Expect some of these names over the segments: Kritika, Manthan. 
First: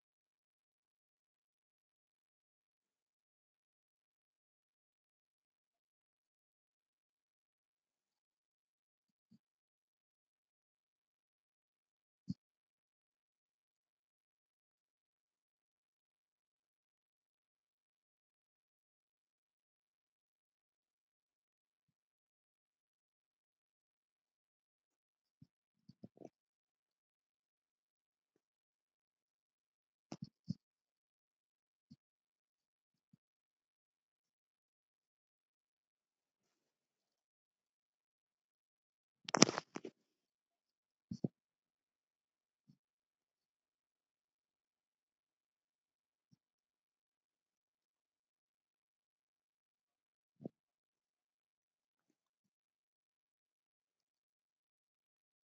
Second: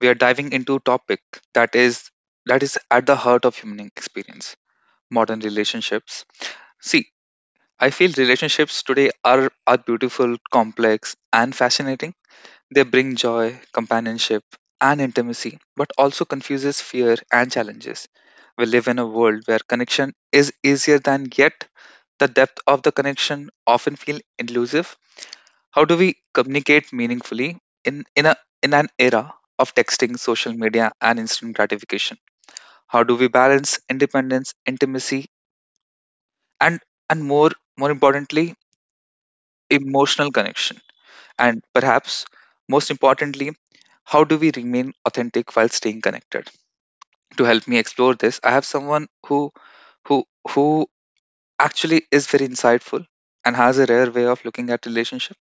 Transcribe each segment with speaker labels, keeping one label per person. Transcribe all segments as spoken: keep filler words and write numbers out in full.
Speaker 1: we are diving into a topic that is that is at the heart of human experience: modern relationships. See, I feel relationships today are are beautiful, complex, and fascinating. They bring joy, companionship, and intimacy, but also confuses fear and challenges. We live in a world where connection is easier than yet the depth of the connection often feel elusive. How do we communicate meaningfully in in a in an era of texting, social media, and instant gratification? How do we balance independence, intimacy, and and more more importantly, emotional connection? And perhaps most importantly, how do we remain authentic while staying connected? To help me explore this, I have someone who who who actually is very insightful and has a rare way of looking at relationships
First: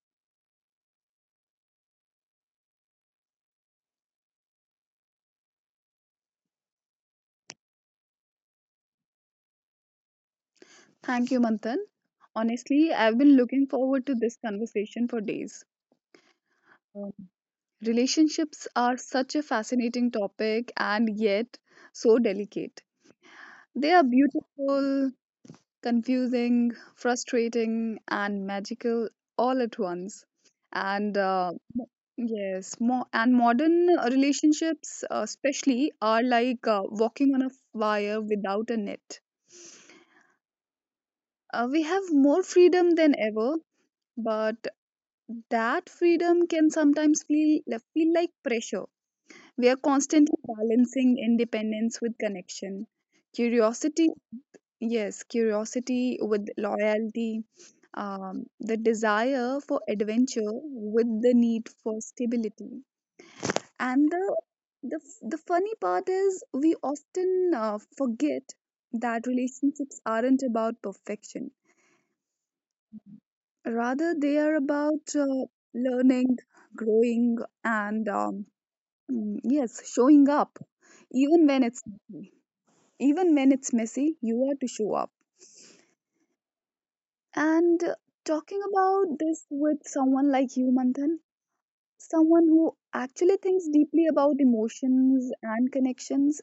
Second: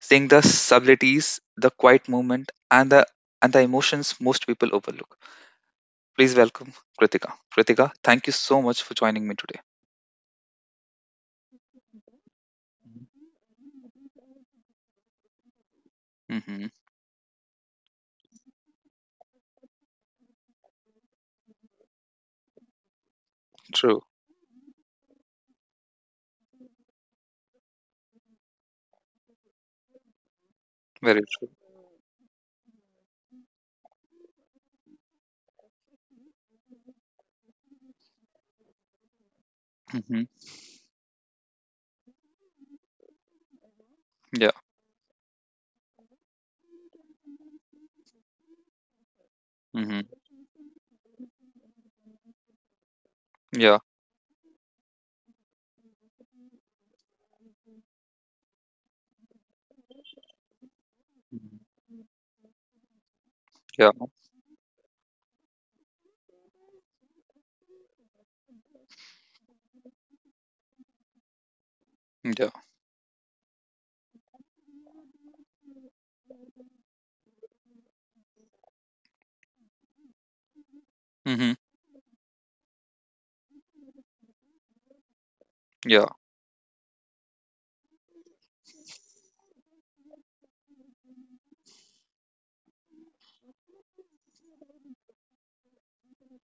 Speaker 1: seeing the subtleties, the quiet movement, and the and the emotions most people overlook. Please welcome Kritika. Kritika, thank you so much for joining me today.
Speaker 2: Thank you, Manthan. Honestly, I've been looking forward to this conversation for days.
Speaker 1: Mm-hmm.
Speaker 2: Um, Relationships are such a fascinating topic and yet so delicate. They
Speaker 1: True.
Speaker 2: are beautiful, confusing, frustrating, and magical all at once. And
Speaker 1: Very true.
Speaker 2: uh, mo- yes, mo and modern uh, relationships, uh, especially, are like uh, walking on a wire without a net.
Speaker 1: Mm-hmm.
Speaker 2: Uh, we have more freedom than ever,
Speaker 1: Yeah.
Speaker 2: but that freedom can sometimes feel feel like pressure. We are
Speaker 1: Mm-hmm.
Speaker 2: constantly balancing independence with connection,
Speaker 1: Yeah.
Speaker 2: curiosity, yes, curiosity with loyalty, um, the desire for adventure with the
Speaker 1: Mhm.
Speaker 2: need for stability.
Speaker 1: Yeah.
Speaker 2: And the the the funny part is we often uh, forget that relationships aren't about perfection.
Speaker 1: Yeah.
Speaker 2: Rather, they are about uh, learning, growing, and um, Mm, Yes, showing up. Even
Speaker 1: Mm-hmm.
Speaker 2: when it's messy. Even when it's messy, you are to show up.
Speaker 1: Yeah.
Speaker 2: And uh, talking about this with someone like you, Manthan, someone who actually thinks deeply about emotions and connections,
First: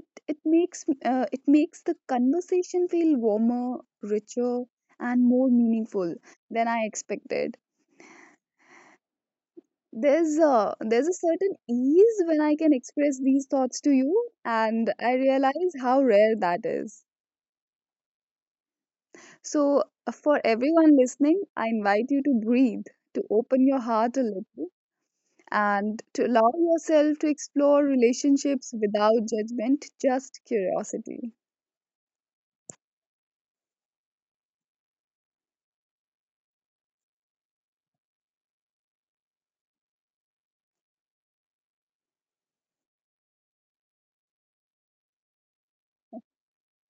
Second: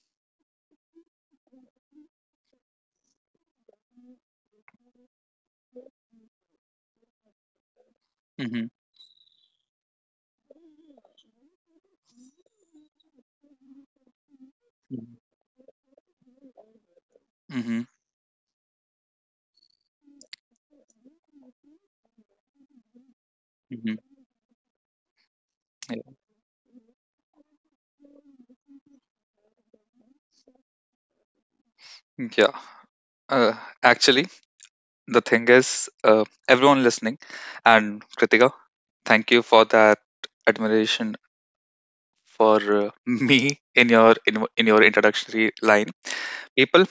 Speaker 2: it it makes uh, it makes the conversation feel warmer, richer, and more meaningful than I expected.
Speaker 1: Mm-hmm.
Speaker 2: There's a there's a certain ease when I can express these thoughts to you, and I realize how rare that is.
Speaker 1: Mm-hmm.
Speaker 2: So, uh, for everyone listening, I invite you to breathe, to open your
Speaker 1: Mm-hmm.
Speaker 2: heart a little, and
Speaker 1: Yeah.
Speaker 2: to allow yourself to explore relationships without judgment, just curiosity.
Speaker 1: Yeah. Uh, Actually, the thing is, uh, everyone listening, and Kritika, thank you for that admiration for uh, me in your in, in your introductory line, people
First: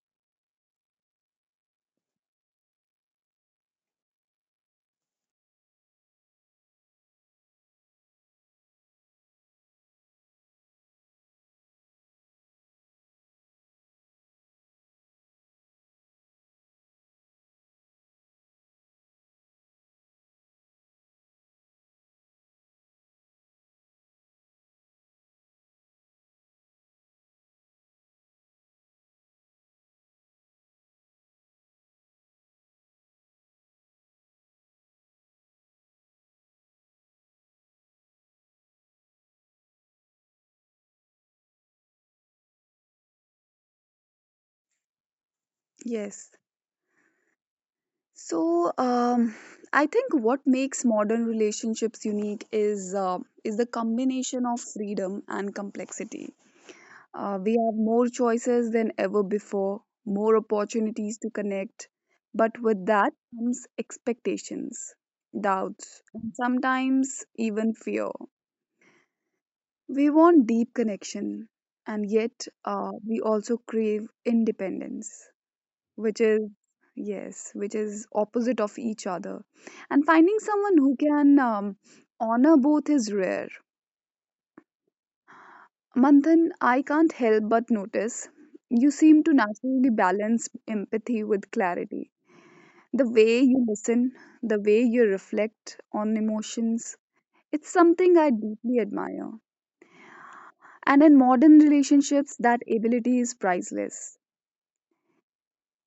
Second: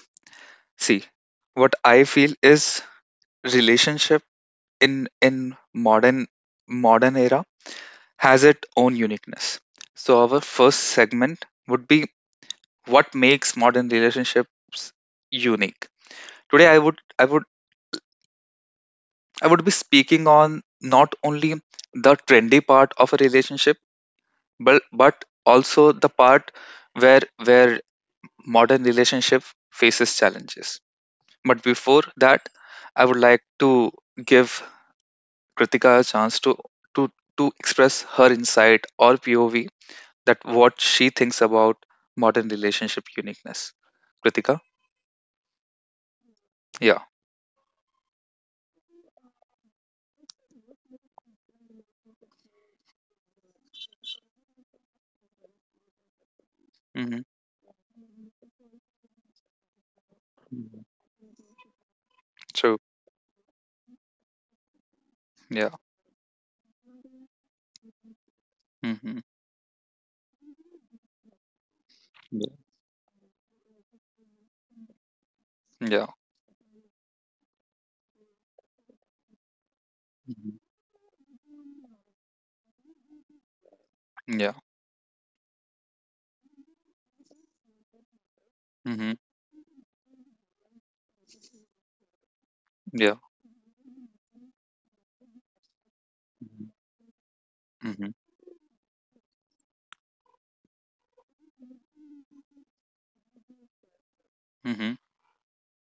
Speaker 1: see what I feel is relationship in in modern modern era has its own uniqueness. So our first segment would be: what makes modern relationships unique? Today i would i would i would be speaking on not only the trendy part of a relationship, but but also the part where where modern relationship faces challenges. But before that, I would like to give Kritika a chance to to to express her insight or P O V, that what she thinks about modern relationship uniqueness. Kritika,
Speaker 2: Yes.
Speaker 1: yeah,
Speaker 2: So, um, I think what makes modern relationships unique is uh, is the combination of freedom and complexity.
Speaker 1: mm-hmm.
Speaker 2: Uh, we have more choices than ever before, more opportunities to connect, but
Speaker 1: True,
Speaker 2: with that comes expectations,
Speaker 1: yeah,
Speaker 2: doubts, and sometimes even fear.
Speaker 1: mm-hmm.
Speaker 2: We want deep connection, and yet
Speaker 1: Yeah,
Speaker 2: uh, we also crave independence,
Speaker 1: yeah,
Speaker 2: which is yes which is opposite of each other. And finding
Speaker 1: mm-hmm.
Speaker 2: someone who can um, honor both is rare.
Speaker 1: Yeah,
Speaker 2: Manthan, I can't help but notice you
Speaker 1: mm-hmm.
Speaker 2: seem to naturally balance empathy with clarity. The
Speaker 1: Yeah,
Speaker 2: way you listen, the way you reflect on
Speaker 1: mm-hmm.
Speaker 2: emotions, it's
Speaker 1: Mm-hmm.
Speaker 2: something I deeply admire, and in modern relationships that ability is priceless.
Speaker 1: Mm-hmm.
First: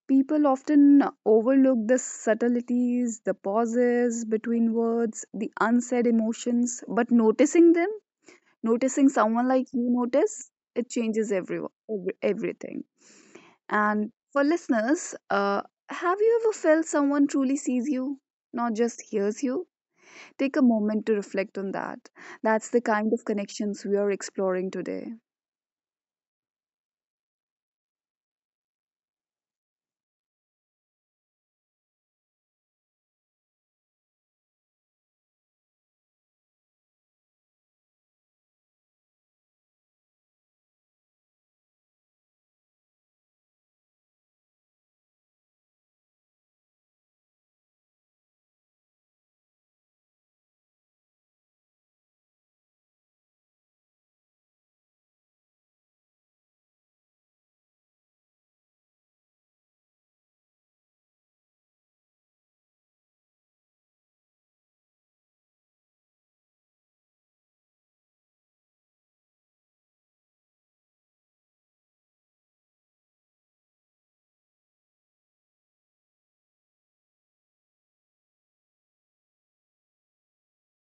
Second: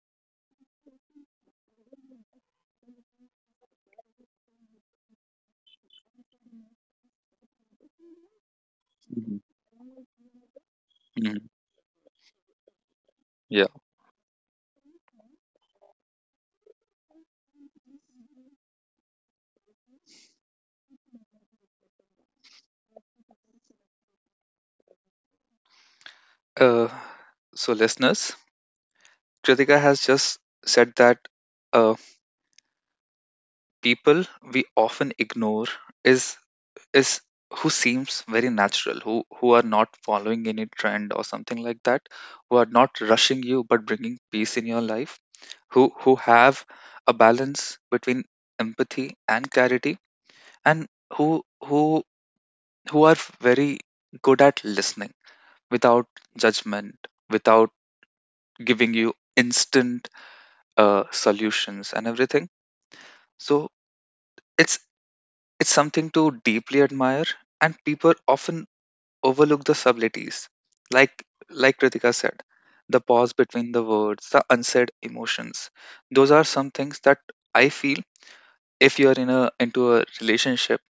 Speaker 2: People often overlook the subtleties, the pauses between words, the unsaid emotions, but noticing them, noticing someone like you notice, it changes
Speaker 1: Mm-hmm.
Speaker 2: everyone, every, everything.
Speaker 1: Yeah.
Speaker 2: And for listeners, uh, have you ever felt someone truly sees you, not just hears you? Take a moment to reflect on that. That's the kind of connections we are exploring today.
Speaker 1: Uh, so listeners, Kritika has just said that. Uh, People we often ignore is is who seems very natural, who who are not following any trend or something like that, who are not rushing you but bringing peace in your life, who who have a balance between empathy and clarity, and who who who are very good at listening without judgment, without giving you instant uh, solutions and everything. So it's It's something to deeply admire, and people often overlook the subtleties. Like like Kritika said, the pause between the words, the unsaid emotions. Those are some things that I feel if you're in a into a relationship,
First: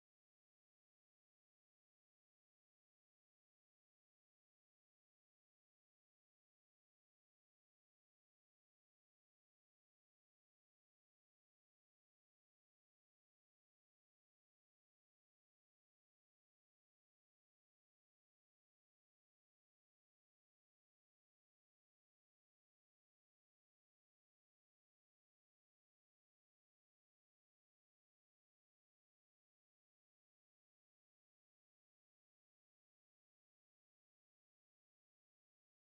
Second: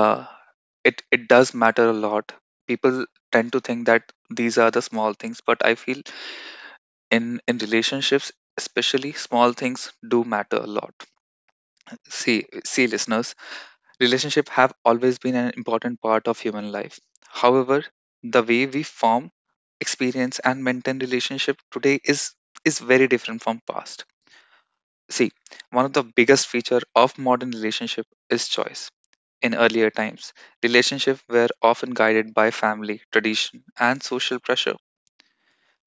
Speaker 1: uh, it it does matter a lot. People tend to think that these are the small things, but I feel in in relationships, especially, small things do matter a lot. See see listeners, relationships have always been an important part of human life. However, the way we form, experience, and maintain relationship today is is very different from past. See, one of the biggest feature of modern relationship is choice. In earlier times, relationships were often guided by family, tradition, and social pressure.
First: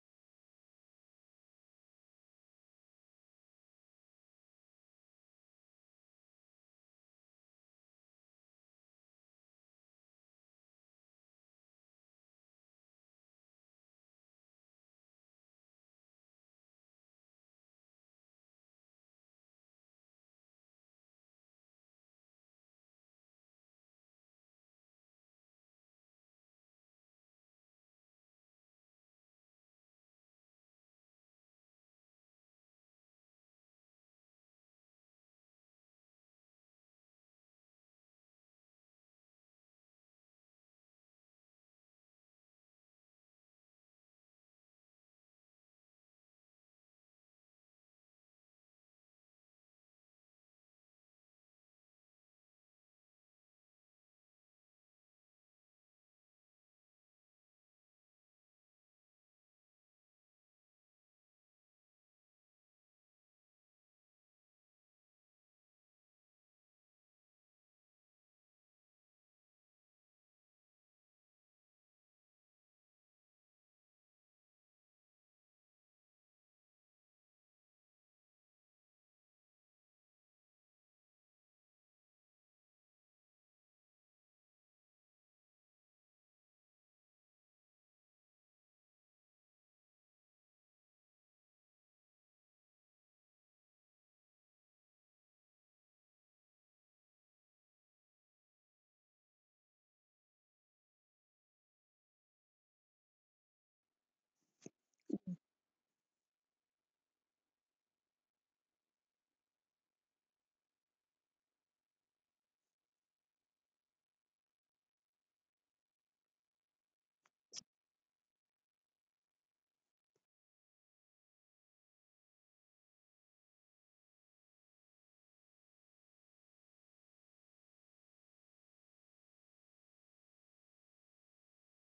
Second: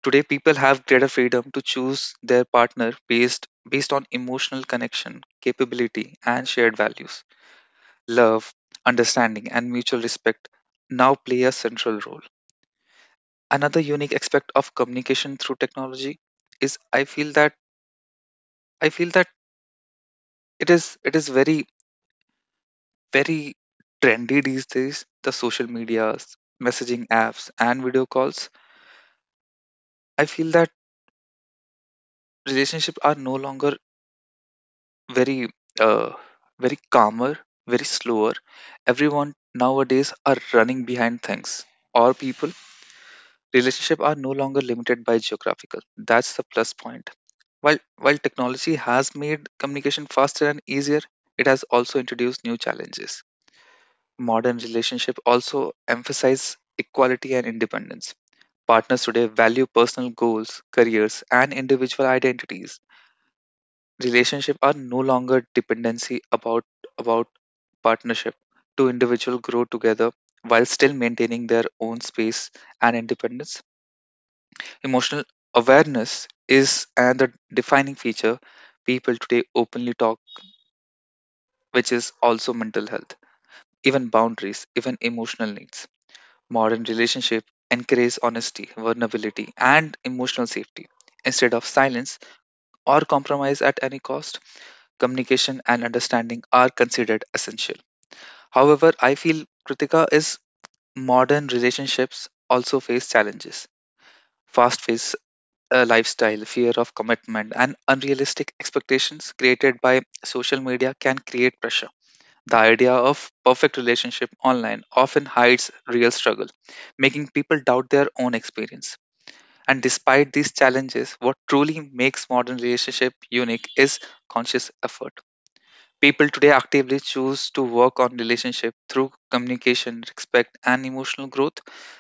Speaker 1: Today, people have greater freedom to choose their partner based based on emotional connection, capability, and shared values. Love, understanding, and mutual respect now play a central role. Another unique aspect of communication through technology is, I feel that I feel that it is it is very, very trendy these days. The social medias, messaging apps, and video calls. I feel that relationships are no longer very, uh, very calmer, very slower. Everyone nowadays are running behind things or people. Relationships are no longer limited by geographical. That's the plus point. While while technology has made communication faster and easier, it has also introduced new challenges. Modern relationships also emphasize equality and independence. Partners today value personal goals, careers, and individual identities. Relationships are no longer dependency about about partnership. Two individuals grow together while still maintaining their own space and independence. Emotional awareness is another defining feature. People today openly talk, which is also mental health, even boundaries, even emotional needs. Modern relationship encourage honesty, vulnerability, and emotional safety. Instead of silence or compromise at any cost, communication and understanding are considered essential. However, I feel, Kritika, is modern relationships also face challenges. Fast-paced uh, lifestyle, fear of commitment, and unrealistic expectations created by social media can create pressure. The idea of perfect relationship online often hides real struggle, making people doubt their own experience. And despite these challenges, what truly makes modern relationship unique is conscious effort. People today actively choose to work on relationship through communication, respect, and emotional growth.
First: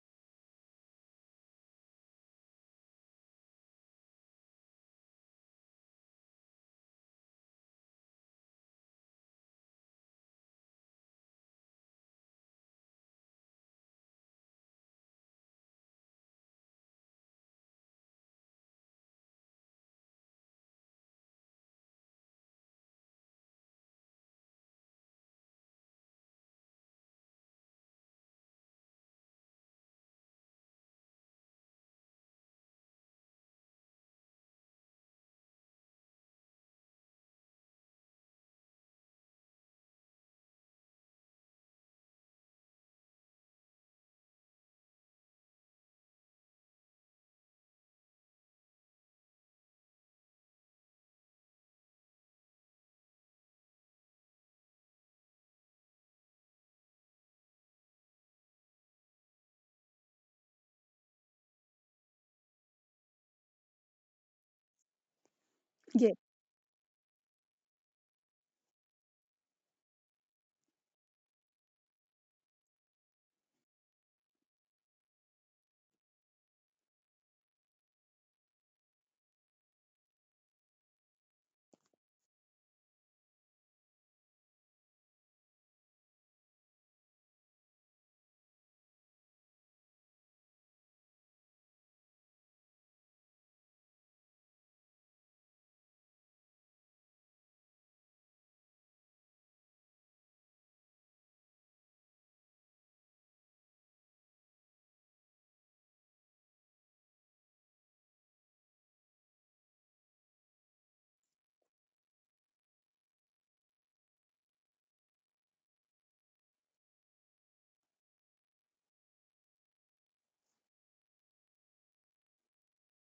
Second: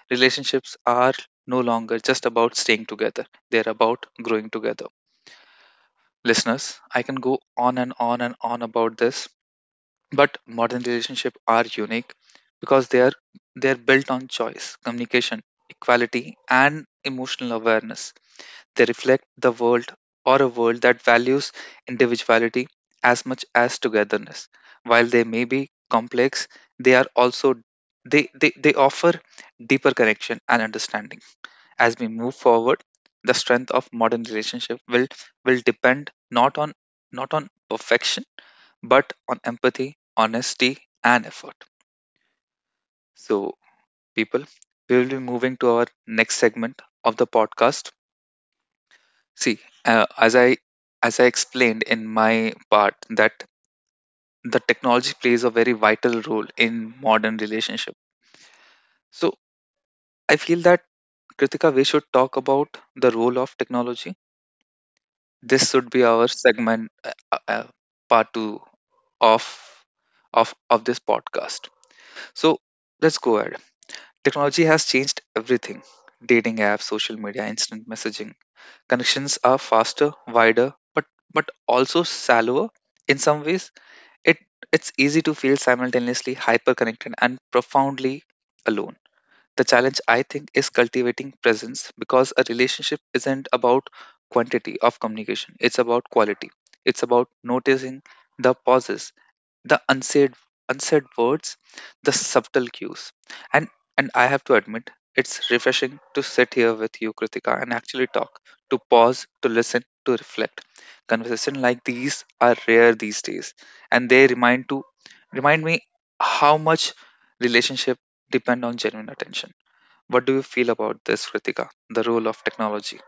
Speaker 1: Relationships are no longer just about staying together; they're about growing together. Listeners, I can go on and on and on about this, but modern relationships are unique because they are they are built on choice, communication, equality, and emotional awareness. They reflect the world or a world that values individuality as much as togetherness. While they may be complex, they are also they, they, they offer deeper connection and understanding. As we move forward, the strength of modern relationship will will depend not on not on perfection, but on empathy, honesty, and effort. So, people, we will be moving to our next segment of the podcast. See, uh, as I as I explained in my part that the technology plays a very vital role in modern relationship. So, I feel that, Kritika, we should talk about the role of technology. This should be our segment, uh, uh, uh, part two of of of this podcast. So let's go ahead. Technology has changed everything: dating apps, social media, instant messaging. Connections are faster, wider, but but also shallower. In some ways, it it's easy to feel simultaneously hyper connected and profoundly alone. The challenge, I think, is cultivating presence, because a relationship isn't about quantity of communication, it's about quality. It's about noticing the pauses, the unsaid unsaid words, the subtle cues. And and I have to admit, it's refreshing to sit here with you, Kritika, and actually talk, to pause, to listen, to reflect. Conversations like these are rare these days, and they remind to remind me how much relationship depend on genuine attention. What do you feel about this, Ritika? The role of technology?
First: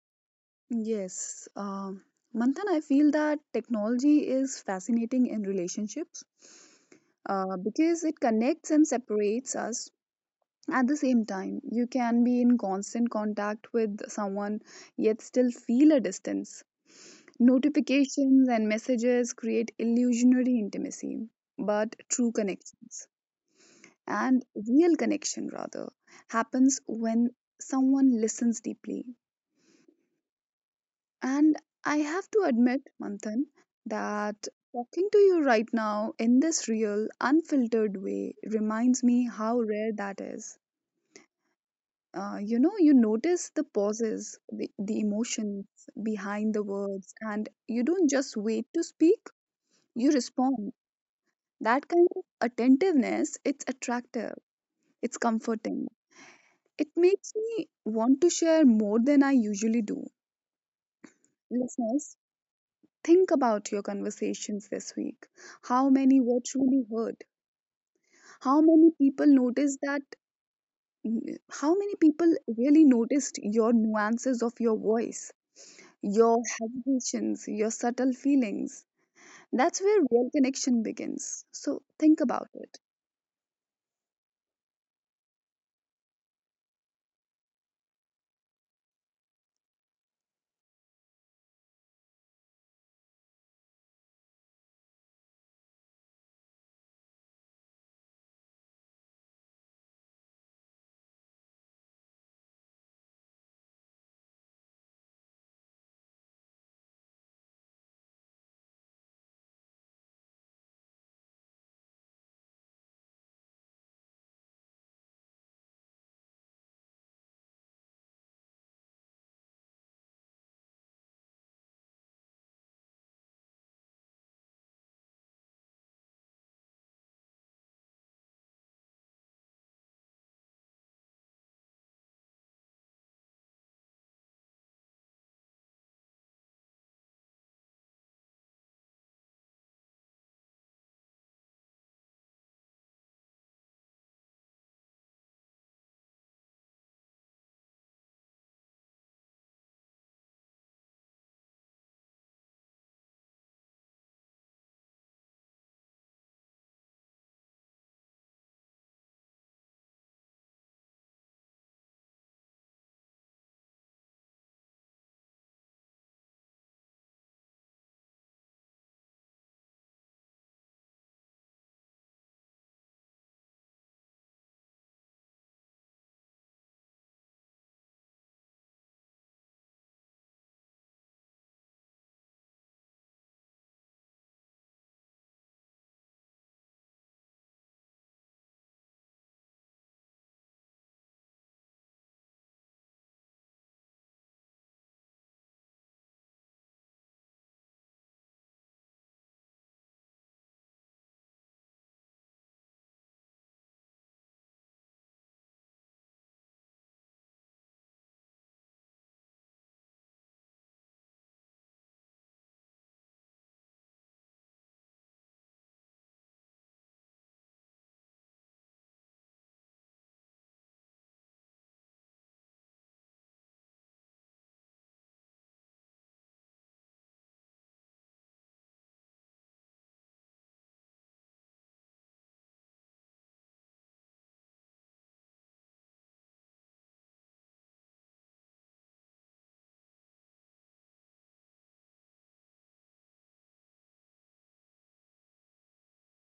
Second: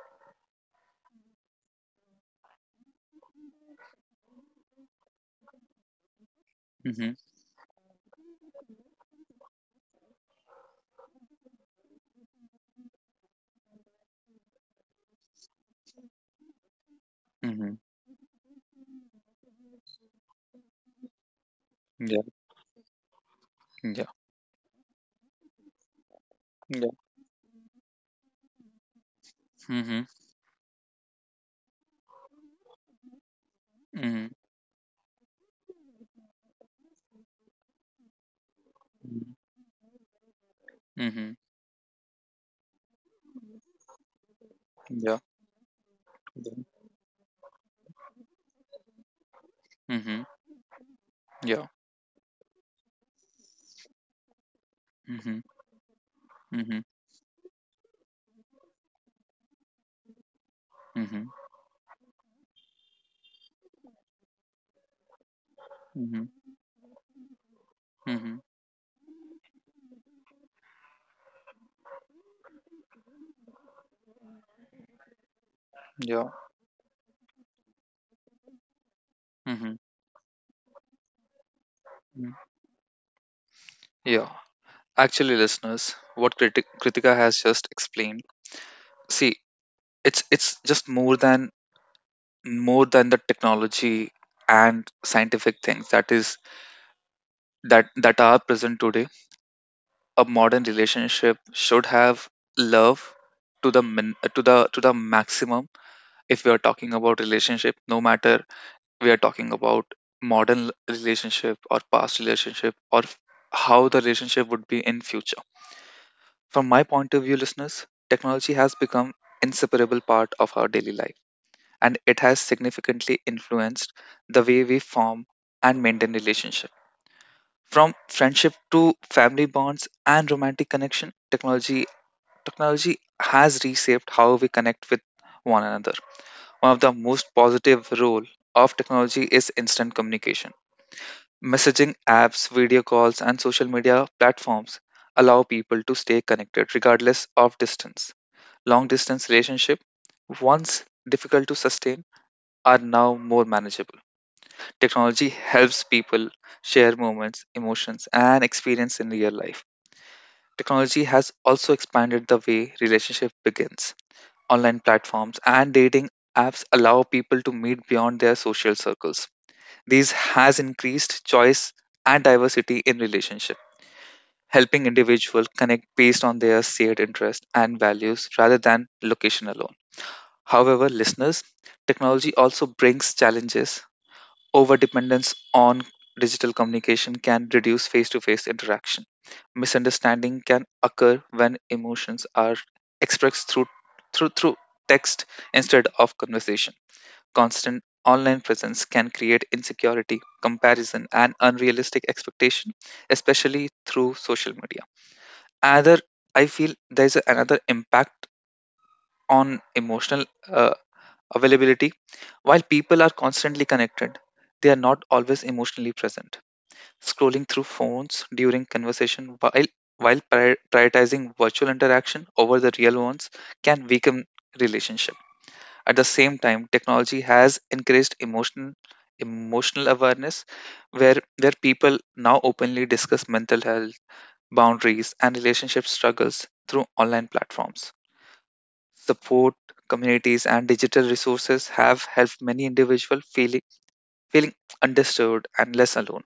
Speaker 2: Yes, um, Manthan, I feel that technology is fascinating in relationships
Speaker 1: Mm-hmm.
Speaker 2: uh, because it connects and separates us at the same time. You can be in constant contact with someone yet still feel a distance.
Speaker 1: Mm-hmm.
Speaker 2: Notifications and messages create illusionary intimacy, but
Speaker 1: Yeah.
Speaker 2: true connections
Speaker 1: Yeah.
Speaker 2: and real connection rather
Speaker 1: Yeah.
Speaker 2: happens when someone listens deeply.
Speaker 1: Mm-hmm.
Speaker 2: And I have to admit, Manthan,
Speaker 1: Mm-hmm.
Speaker 2: that talking to you right now in this real, unfiltered way reminds me how rare that is.
Speaker 1: Mm-hmm.
Speaker 2: Uh, you know, you notice the pauses, the, the
Speaker 1: Yeah.
Speaker 2: emotions
Speaker 1: Yeah.
Speaker 2: behind the words, and you don't just wait to speak, you
Speaker 1: Mm-hmm.
Speaker 2: respond.
Speaker 1: Yeah.
Speaker 2: That kind of attentiveness, it's attractive, it's
Speaker 1: Mm-hmm.
Speaker 2: comforting.
Speaker 1: Mm-hmm.
Speaker 2: It makes me want to share more than I usually do.
Speaker 1: Mm-hmm.
Speaker 2: Listeners, think about your conversations this week. How many
Speaker 1: Mm-hmm.
Speaker 2: were truly heard?
Speaker 1: Mm-hmm.
Speaker 2: How many people noticed that? How many people really noticed your nuances of your voice,
Speaker 1: Yeah.
Speaker 2: your hesitations, your subtle feelings?
Speaker 1: Mm-hmm.
Speaker 2: That's where real connection begins. So think
Speaker 1: Mm.
Speaker 2: about it.
Speaker 1: Yeah, actually, listeners, what Kriti- Kritika has just explained. See, it's it's just more than more than the technology and scientific things that is that that are present today. A modern relationship should have love to the min, to the to the maximum. If we are talking about relationship, no matter we are talking about modern l- relationship or past relationship or f- how the relationship would be in future, from my point of view, listeners, technology has become inseparable part of our daily life, and it has significantly influenced the way we form and maintain relationship. From friendship to family bonds and romantic connection, technology technology has reshaped how we connect with one another. One of the most positive role of technology is instant communication. Messaging apps, video calls, and social media platforms allow people to stay connected regardless of distance. Long distance relationship, once difficult to sustain, are now more manageable. Technology helps people share moments, emotions, and experience in real life. Technology has also expanded the way relationship begins. Online platforms and dating apps allow people to meet beyond their social circles. This has increased choice and diversity in relationship, helping individuals connect based on their shared interests and values rather than location alone. However, listeners, technology also brings challenges. Overdependence on digital communication can reduce face to face interaction. Misunderstanding can occur when emotions are expressed through, through, through text instead of conversation. Constant online presence can create insecurity, comparison, and unrealistic expectation, especially through social media. Another, I feel there's a- another impact on emotional uh, availability. While people are constantly connected, they are not always emotionally present. Scrolling through phones during conversation, while while prior- prioritizing virtual interaction over the real ones can weaken relationship. At the same time, technology has increased emotional emotional awareness, where where people now openly discuss mental health, boundaries, and relationship struggles through online platforms. Support communities and digital resources have helped many individuals feeling feeling understood and less alone.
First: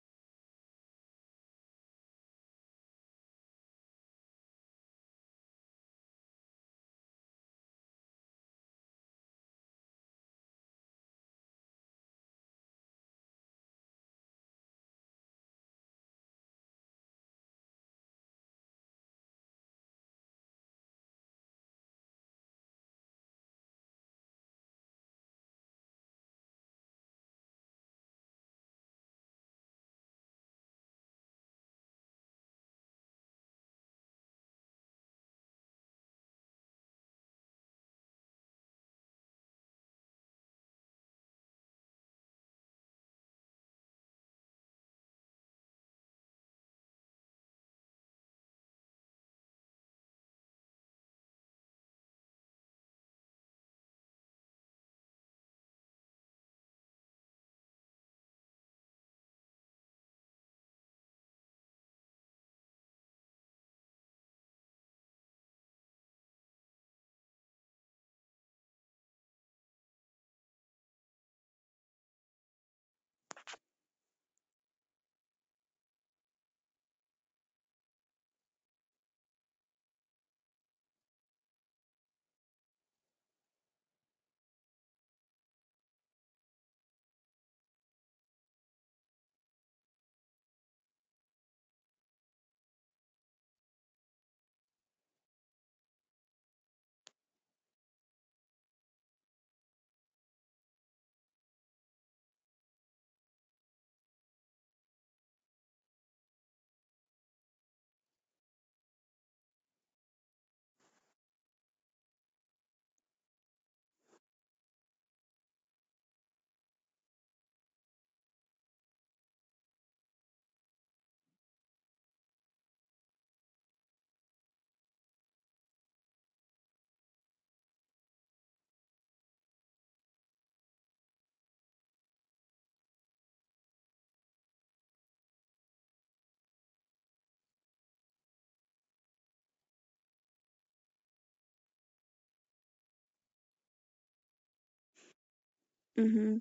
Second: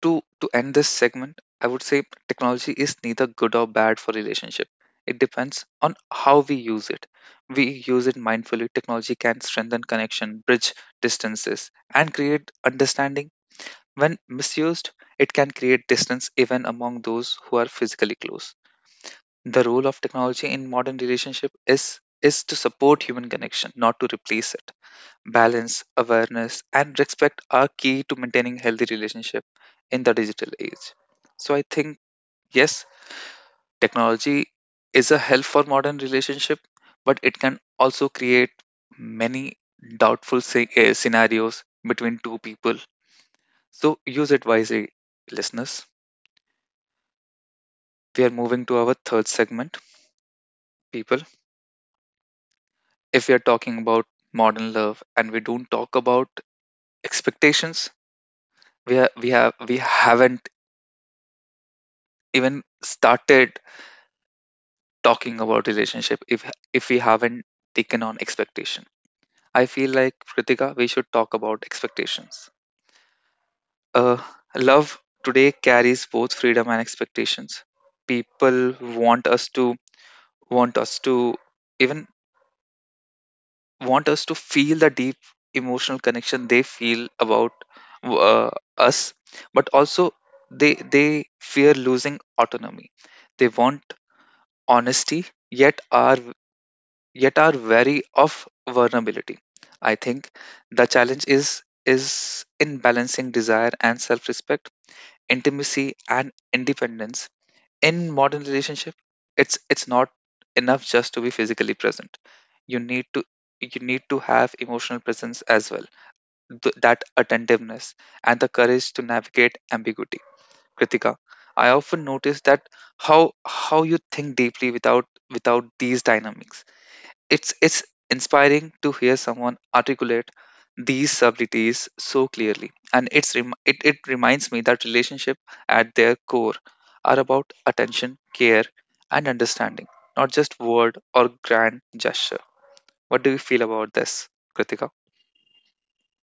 Speaker 1: To to end this segment, I would say technology is neither good or bad for relationship. It depends on how we use it. We use it mindfully. Technology can strengthen connection, bridge distances, and create understanding. When misused, it can create distance even among those who are physically close. The role of technology in modern relationship is is to support human connection, not to replace it. Balance, awareness, and respect are key to maintaining healthy relationship in the digital age. So I think, yes, technology is a help for modern relationship, but it can also create many doubtful sce- eh, scenarios between two people. So use it wisely, listeners. We are moving to our third segment, people. If we are talking about modern love and we don't talk about expectations, we are, we have we haven't even started talking about relationship if if we haven't taken on expectation. I feel like Kritika, we should talk about expectations. Uh, Love today carries both freedom and expectations. People want us to want us to even want us to feel the deep emotional connection they feel about uh, us, but also they they fear losing autonomy. They want honesty, yet are yet are wary of vulnerability. I think the challenge is is in balancing desire and self-respect, intimacy and independence. In modern relationship, it's it's not enough just to be physically present. You need to you need to have emotional presence as well. Th- that attentiveness and the courage to navigate ambiguity. Kritika, I often notice that how how you think deeply without without these dynamics, it's it's inspiring to hear someone articulate these subtleties so clearly, and it's rem- it it reminds me that relationship at their core are about attention, care, and understanding, not just word or grand gesture. What do you feel about this, Kritika?
Speaker 2: Mhm.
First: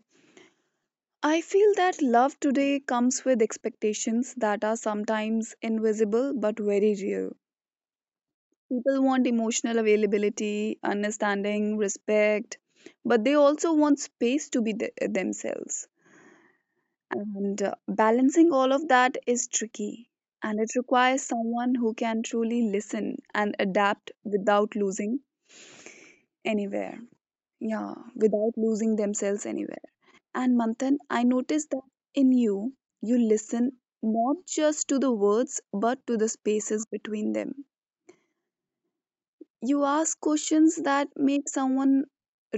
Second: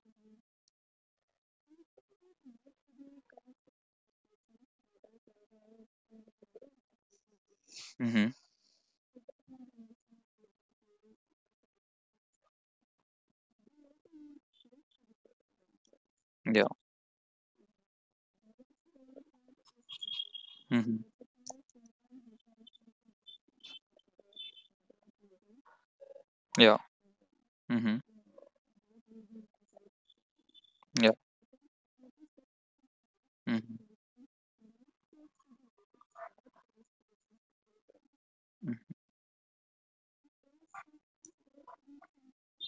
Speaker 2: I feel that love today comes with expectations that are sometimes invisible but very real.
Speaker 1: Hmm.
Speaker 2: People want emotional availability, understanding, respect, but they also want space to be th- themselves.
Speaker 1: Yeah.
Speaker 2: And uh, balancing all of that is tricky. And it
Speaker 1: Hmm.
Speaker 2: requires someone who can truly listen and adapt without losing
Speaker 1: Yeah.
Speaker 2: anywhere. Yeah,
Speaker 1: Hmm.
Speaker 2: without losing themselves anywhere. And Manthan,
Speaker 1: Yeah.
Speaker 2: I noticed that in you, you listen
Speaker 1: Hmm.
Speaker 2: not just to the words, but to the spaces between them. You ask questions that make someone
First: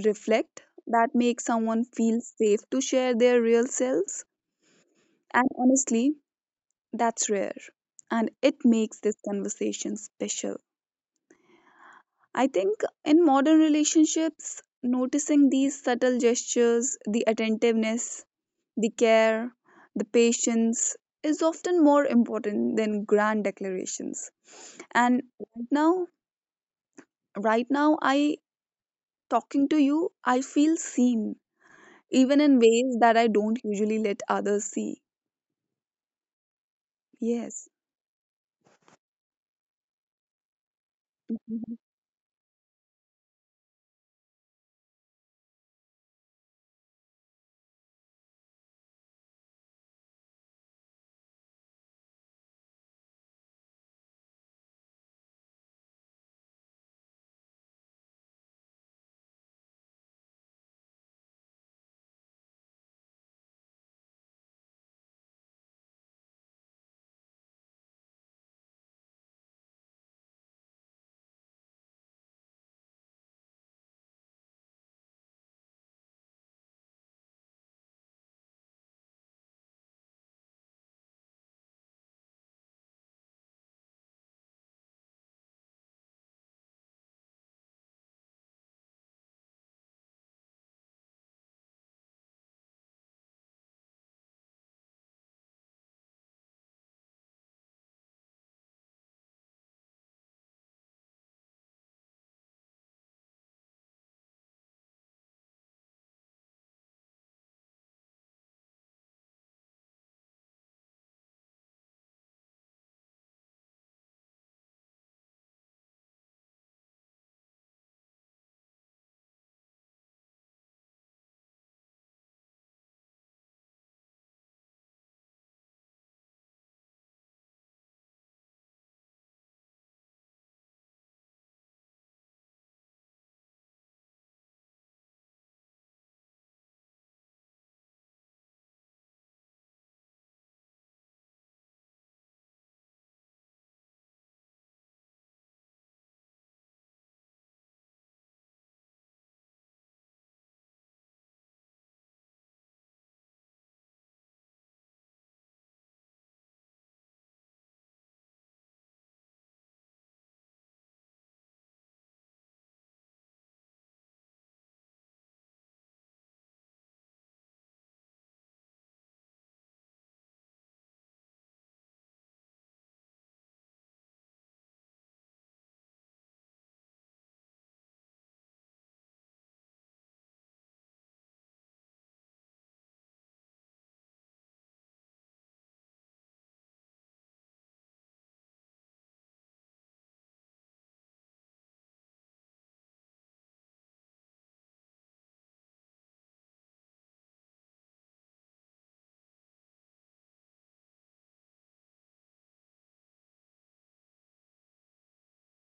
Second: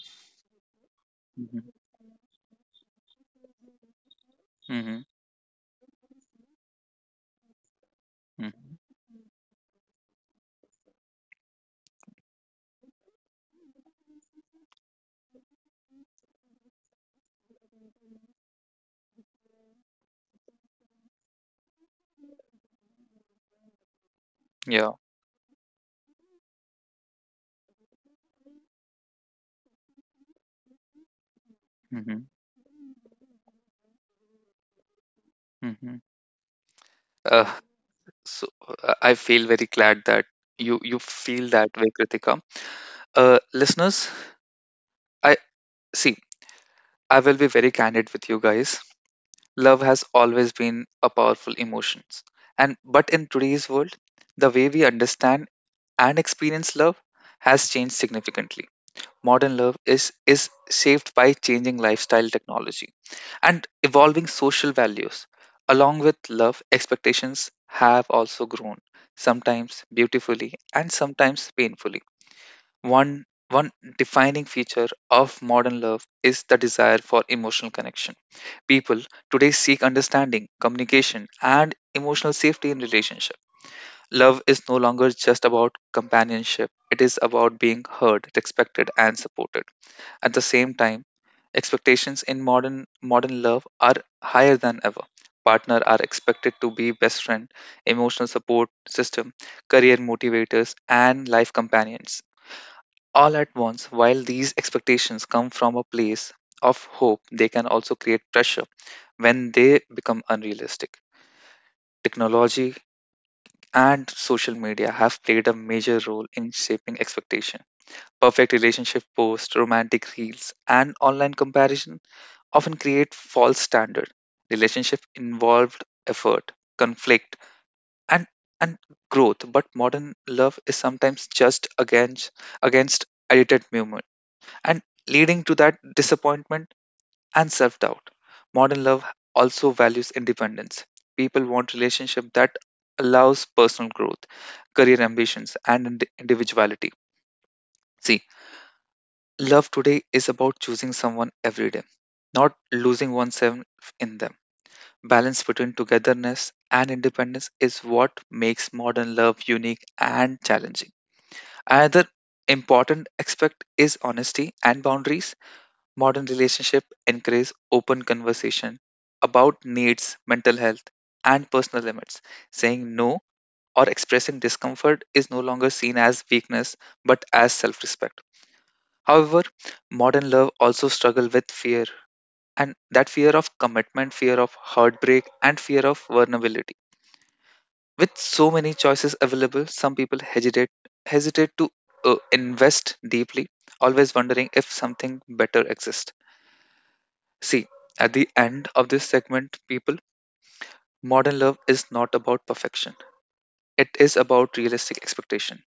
Speaker 2: reflect, that make
Speaker 1: Hmm.
Speaker 2: someone feel safe to share their real selves,
Speaker 1: Hmm.
Speaker 2: and honestly that's rare, and it
Speaker 1: Hmm.
Speaker 2: makes this conversation special. I think in modern relationships noticing these subtle gestures, the attentiveness, the care, the patience, is often more important than grand declarations.
Speaker 1: Yeah.
Speaker 2: And right now right now i talking to you, I feel seen,
Speaker 1: Hmm.
Speaker 2: even in ways that I don't usually let others see.
Speaker 1: Hmm. Uh,
Speaker 2: Yes.
Speaker 1: so uh, I feel very glad that you you feel
Speaker 2: Mhm.
Speaker 1: that way, Kritika. Uh, listeners, I see. I will be very candid with you guys. Love has always been a powerful emotion, and but in today's world, the way we understand and experience love has changed significantly. Modern love is is shaped by changing lifestyle, technology, and evolving social values. Along with love, expectations have also grown, sometimes beautifully and sometimes painfully. One one defining feature of modern love is the desire for emotional connection. People today seek understanding, communication, and emotional safety in relationship. Love is no longer just about companionship. It is about being heard, respected, and supported. At the same time, expectations in modern modern love are higher than ever. Partner are expected to be best friend, emotional support system, career motivators, and life companions, all at once. While these expectations come from a place of hope, they can also create pressure when they become unrealistic. Technology and social media have played a major role in shaping expectation. Perfect relationship posts, romantic reels, and online comparison often create false standard. Relationship involved effort, conflict, and and growth, but modern love is sometimes just against against edited movement, and leading to that disappointment and self-doubt. Modern love also values independence. People want relationship that allows personal growth, career ambitions, and ind- individuality. See, love today is about choosing someone every day, not losing oneself in them. Balance between togetherness and independence is what makes modern love unique and challenging. Another important aspect is honesty and boundaries. Modern relationships encourage open conversation about needs, mental health, and personal limits. Saying no or expressing discomfort is no longer seen as weakness, but as self-respect. However, modern love also struggle with fear, and that fear of commitment, fear of heartbreak, and fear of vulnerability. With so many choices available, some people hesitate, hesitate to uh, invest deeply, always wondering if something better exists. See, at the end of this segment, people, modern love is not about perfection. It is about realistic expectation.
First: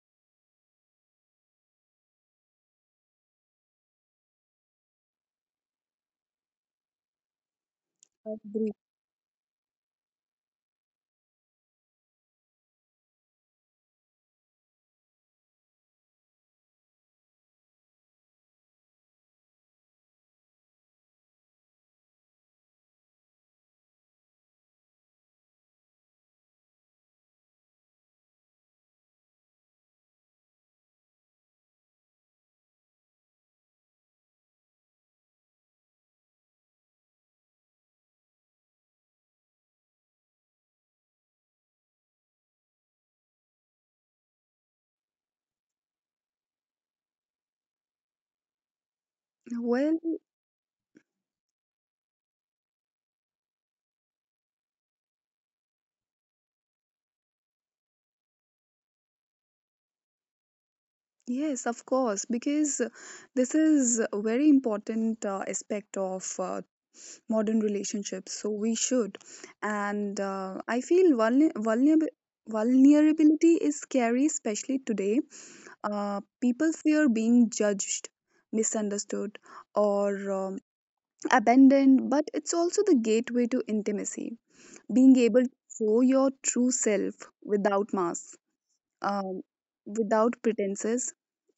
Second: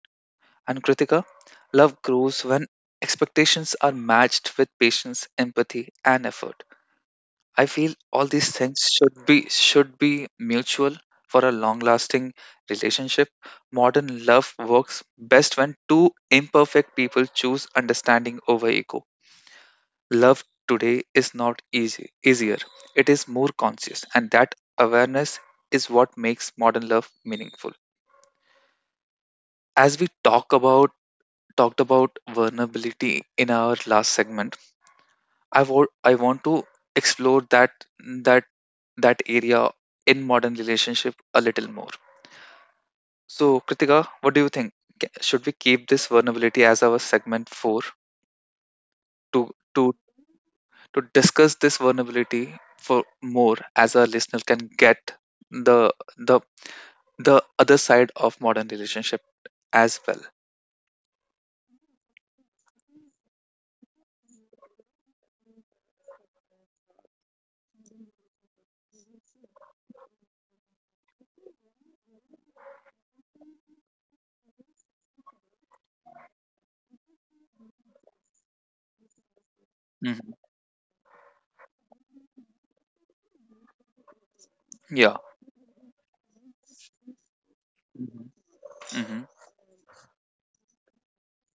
Speaker 1: And Kritika, love grows when expectations are matched with patience, empathy, and effort. I feel all these
Speaker 2: Agree.
Speaker 1: things should be should be mutual for a long-lasting relationship. Modern love works best when two imperfect people choose understanding over ego. Love today is not easy easier. It is more conscious, and that awareness is what makes modern love meaningful. As we talk about talked about vulnerability in our last segment, I want I want to explore that that that area in modern relationship a little more. So Kritika, what do you think? Ca- Should we keep this vulnerability as our segment four to to
Speaker 2: Well,
Speaker 1: to discuss this vulnerability for more, as our listener can get the the the other side of modern relationship as well.
Speaker 2: yes, of course, because this is a very important uh, aspect of uh, modern relationships. So we should, and uh, I feel vulner- vulnerab- vulnerability is scary, especially today. Uh, people fear being judged, misunderstood, or
Speaker 1: Hmm.
Speaker 2: um, abandoned, but it's also the gateway to intimacy. Being
Speaker 1: Yeah.
Speaker 2: able to show your true self without masks,
Speaker 1: Mm-hmm. Hmm.
Speaker 2: um, without pretenses,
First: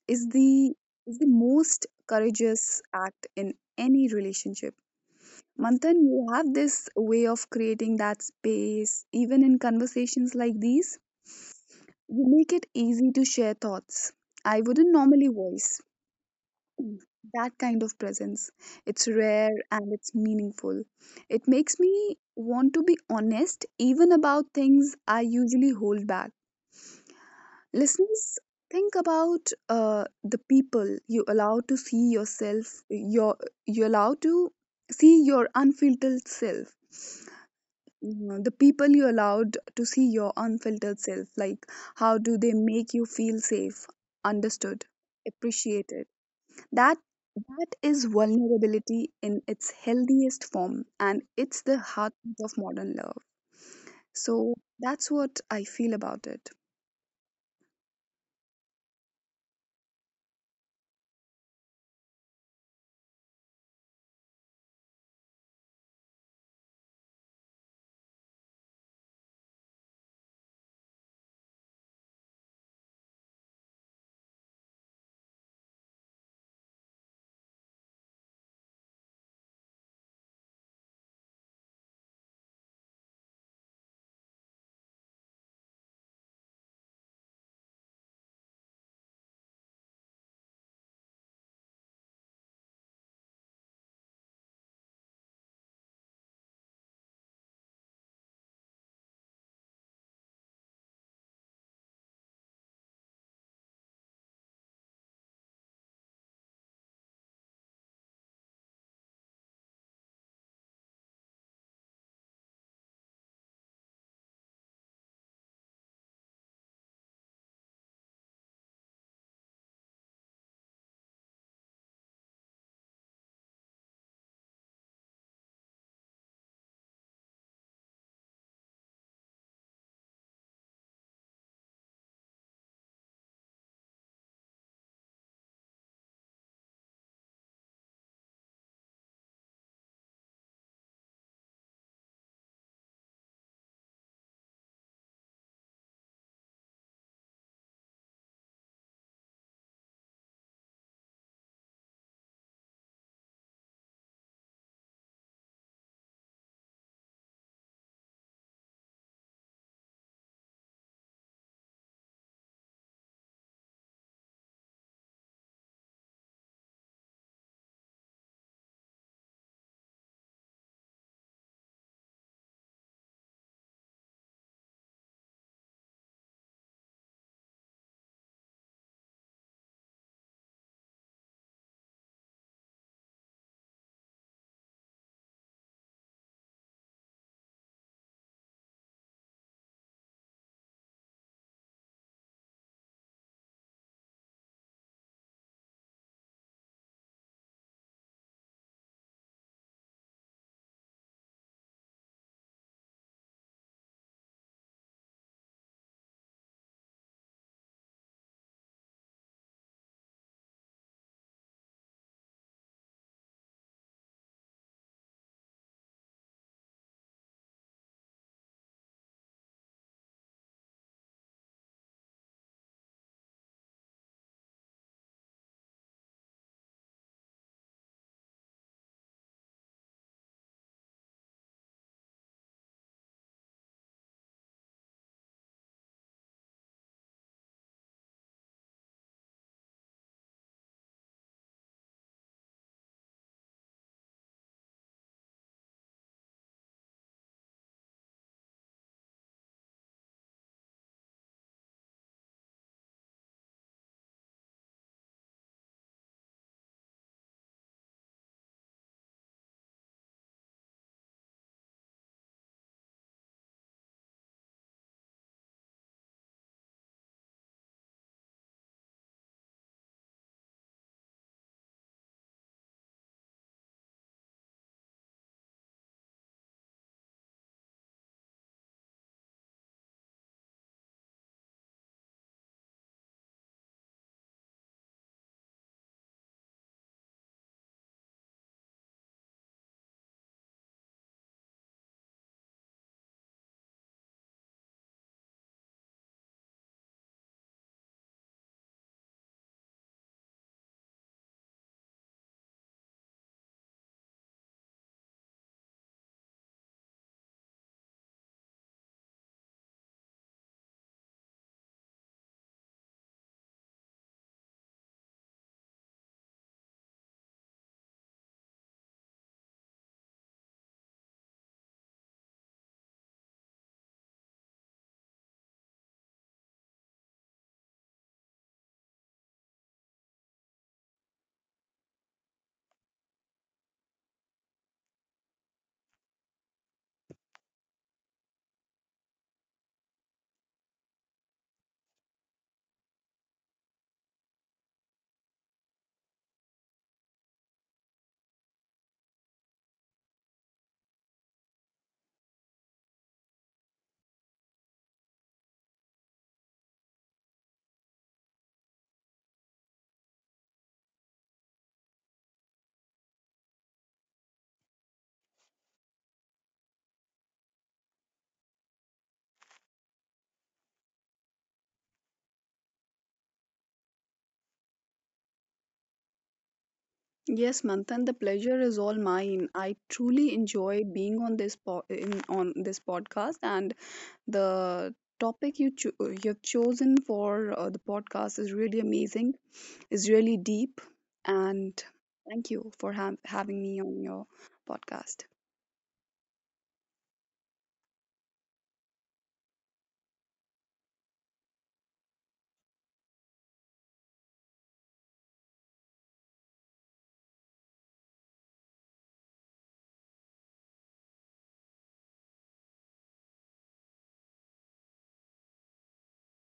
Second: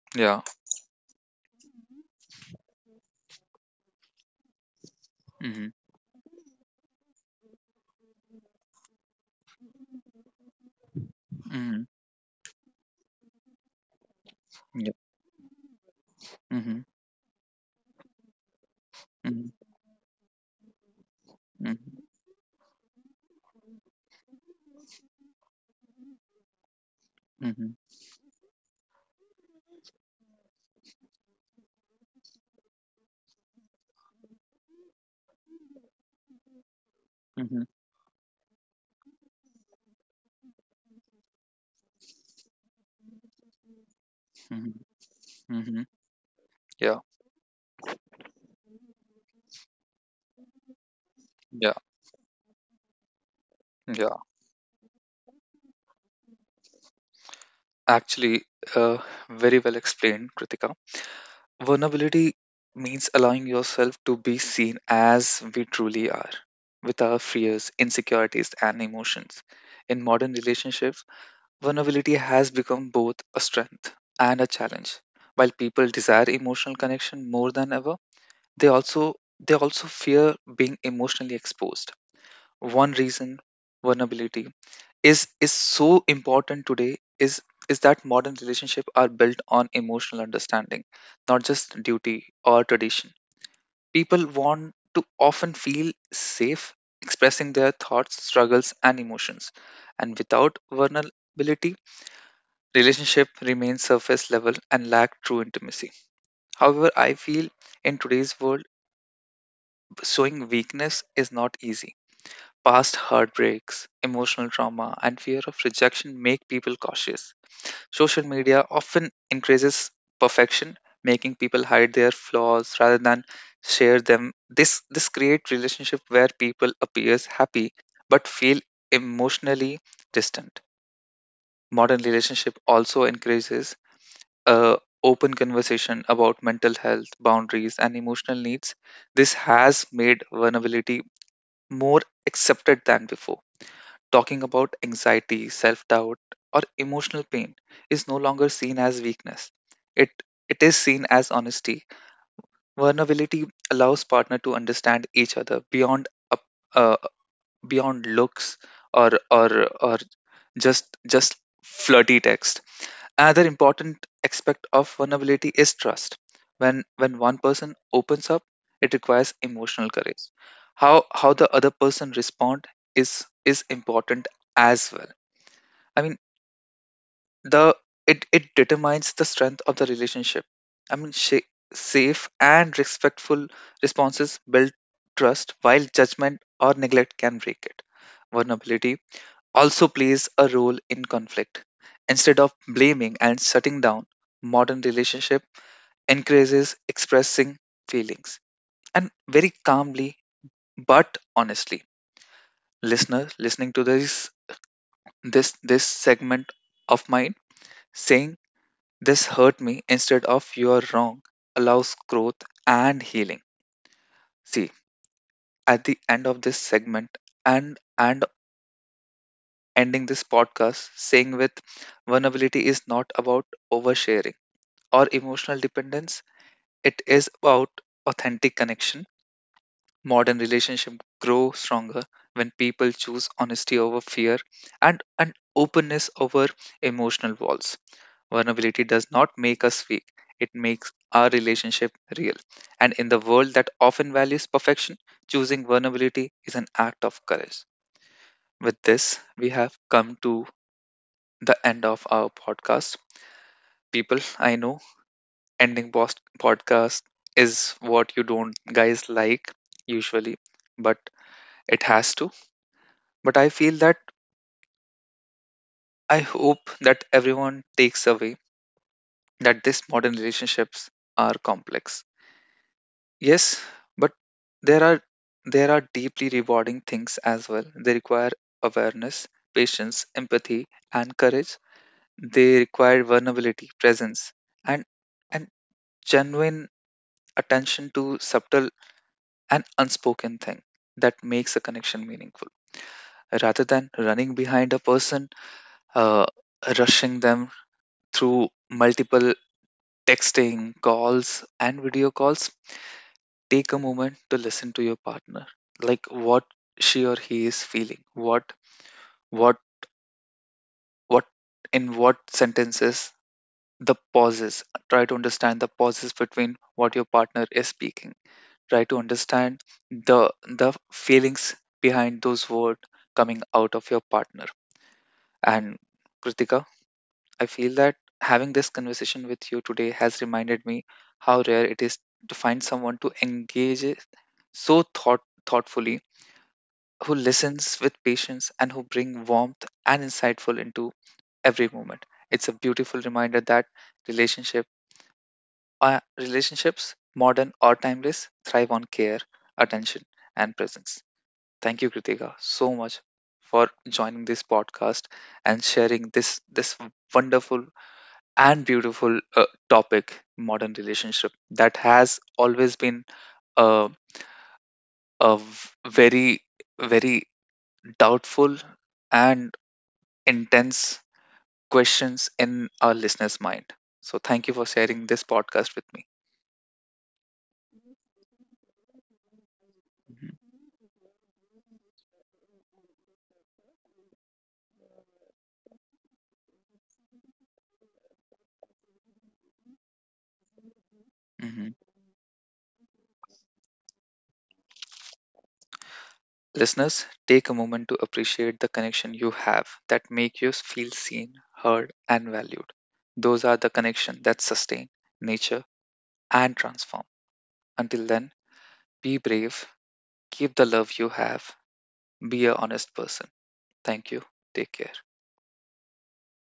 Speaker 2: is
Speaker 1: Yeah.
Speaker 2: the is the most courageous act in any relationship.
Speaker 1: Hmm.
Speaker 2: Manthan, you have this way of creating that space, even in conversations like these.
Speaker 1: Hmm.
Speaker 2: You make it easy to share thoughts I wouldn't
Speaker 1: Yeah.
Speaker 2: normally voice.
Speaker 1: Hmm.
Speaker 2: That kind of presence, it's
Speaker 1: Hmm.
Speaker 2: rare and it's meaningful. It makes me want to be honest even about things I usually hold back.
Speaker 1: Hmm.
Speaker 2: Listeners, think about uh, the people you allow to see yourself, your, you allow to see your unfiltered self.
Speaker 1: Hmm.
Speaker 2: Mm, the people you allowed to see your unfiltered self, like how do they make you feel safe, understood,
Speaker 1: Hmm. Hmm.
Speaker 2: appreciated? That
Speaker 1: Yeah.
Speaker 2: that is vulnerability in its healthiest form, and it's
Speaker 1: Yeah,
Speaker 2: the heartbeat of modern love.
Speaker 1: yeah.
Speaker 2: So that's what I feel about it.
Speaker 1: Actually, uh, very well explained, Kritika. Vulnerability means allowing yourself to be seen as we truly are, with our fears, insecurities, and emotions. In modern relationships, vulnerability has become both a strength and a challenge. While people desire emotional connection more than ever, they also they also fear being emotionally exposed. One reason vulnerability is is so important today is is that modern relationship are built on emotional understanding, not just duty or tradition. People want to often feel safe expressing their thoughts, struggles, and emotions, and without vulnerability, relationship remains surface level and lack true intimacy. However, I feel in today's world, showing weakness is not easy. Past heartbreaks, emotional trauma, and fear of rejection make people cautious. Social media often increases perfection, making people hide their flaws rather than share them. This this creates relationship where people appears happy but feel emotionally distant. Modern relationship also encourages uh, open conversation about mental health, boundaries, and emotional needs. This has made vulnerability more accepted than before. Talking about anxiety, self doubt, or emotional pain is no longer seen as weakness. It, it is seen as honesty. Vulnerability allows partner to understand each other beyond up- uh, beyond looks or or or just just flirty text. Another important aspect of vulnerability is trust. When when one person opens up, it requires emotional courage. How how the other person respond is is important as well. I mean, the it it determines the strength of the relationship. I mean, sh- safe and respectful responses build trust, while judgment or neglect can break it. Vulnerability also plays a role in conflict. Instead of blaming and shutting down, modern relationship encourages expressing feelings, and very calmly but honestly. Listener listening to this this this segment of mine, saying "this hurt me" instead of "you're wrong" allows growth and healing. See, at the end of this segment, and and ending this podcast saying, with vulnerability, is not about oversharing or emotional dependence. It is about authentic connection. Modern relationships grow stronger when people choose honesty over fear, and, and openness over emotional walls. Vulnerability does not make us weak, it makes our relationship real. And in the world that often values perfection, choosing vulnerability is an act of courage. With this, we have come to the end of our podcast. People, I know ending post- podcast is what you don't guys like usually, but it has to. But I feel that I hope that everyone takes away that these modern relationships are complex. Yes, but there are there are deeply rewarding things as well. They require awareness, patience, empathy, and courage. They require vulnerability, presence, and and genuine attention to subtle an unspoken thing that makes a connection meaningful, rather than running behind a person, uh, rushing them through multiple texting, calls, and video calls. Take a moment to listen to your partner, like what she or he is feeling, what what what in what sentences, the pauses. Try to understand the pauses between what your partner is speaking. Try to understand the the feelings behind those words coming out of your partner. And Kritika, I feel that having this conversation with you today has reminded me how rare it is to find someone to engage it so thought thoughtfully, who listens with patience and who bring warmth and insightful into every moment. It's a beautiful reminder that relationship uh, relationships, modern or timeless, thrive on care, attention, and presence. Thank you, Kritika, so much for joining this podcast and sharing this this wonderful and beautiful uh, topic, modern relationship, that has always been a, a v- very very doubtful and intense questions in our listeners' mind. So thank you for sharing this podcast with me.
Speaker 2: Yes, Manthan, the pleasure is all mine. I truly
Speaker 1: Mhm.
Speaker 2: enjoy being on this po- in, on this podcast, and the topic you cho- you've chosen for uh, the podcast is really amazing, is really deep. And
Speaker 1: Mhm.
Speaker 2: thank you for ha- having me on your podcast.
Speaker 1: Listeners, take a moment to appreciate the connection you have that make you feel seen, heard, and valued. Those are the connections that sustain, nature, and transform. Until then, be brave, keep the love you have, be a honest person. Thank you. Take care.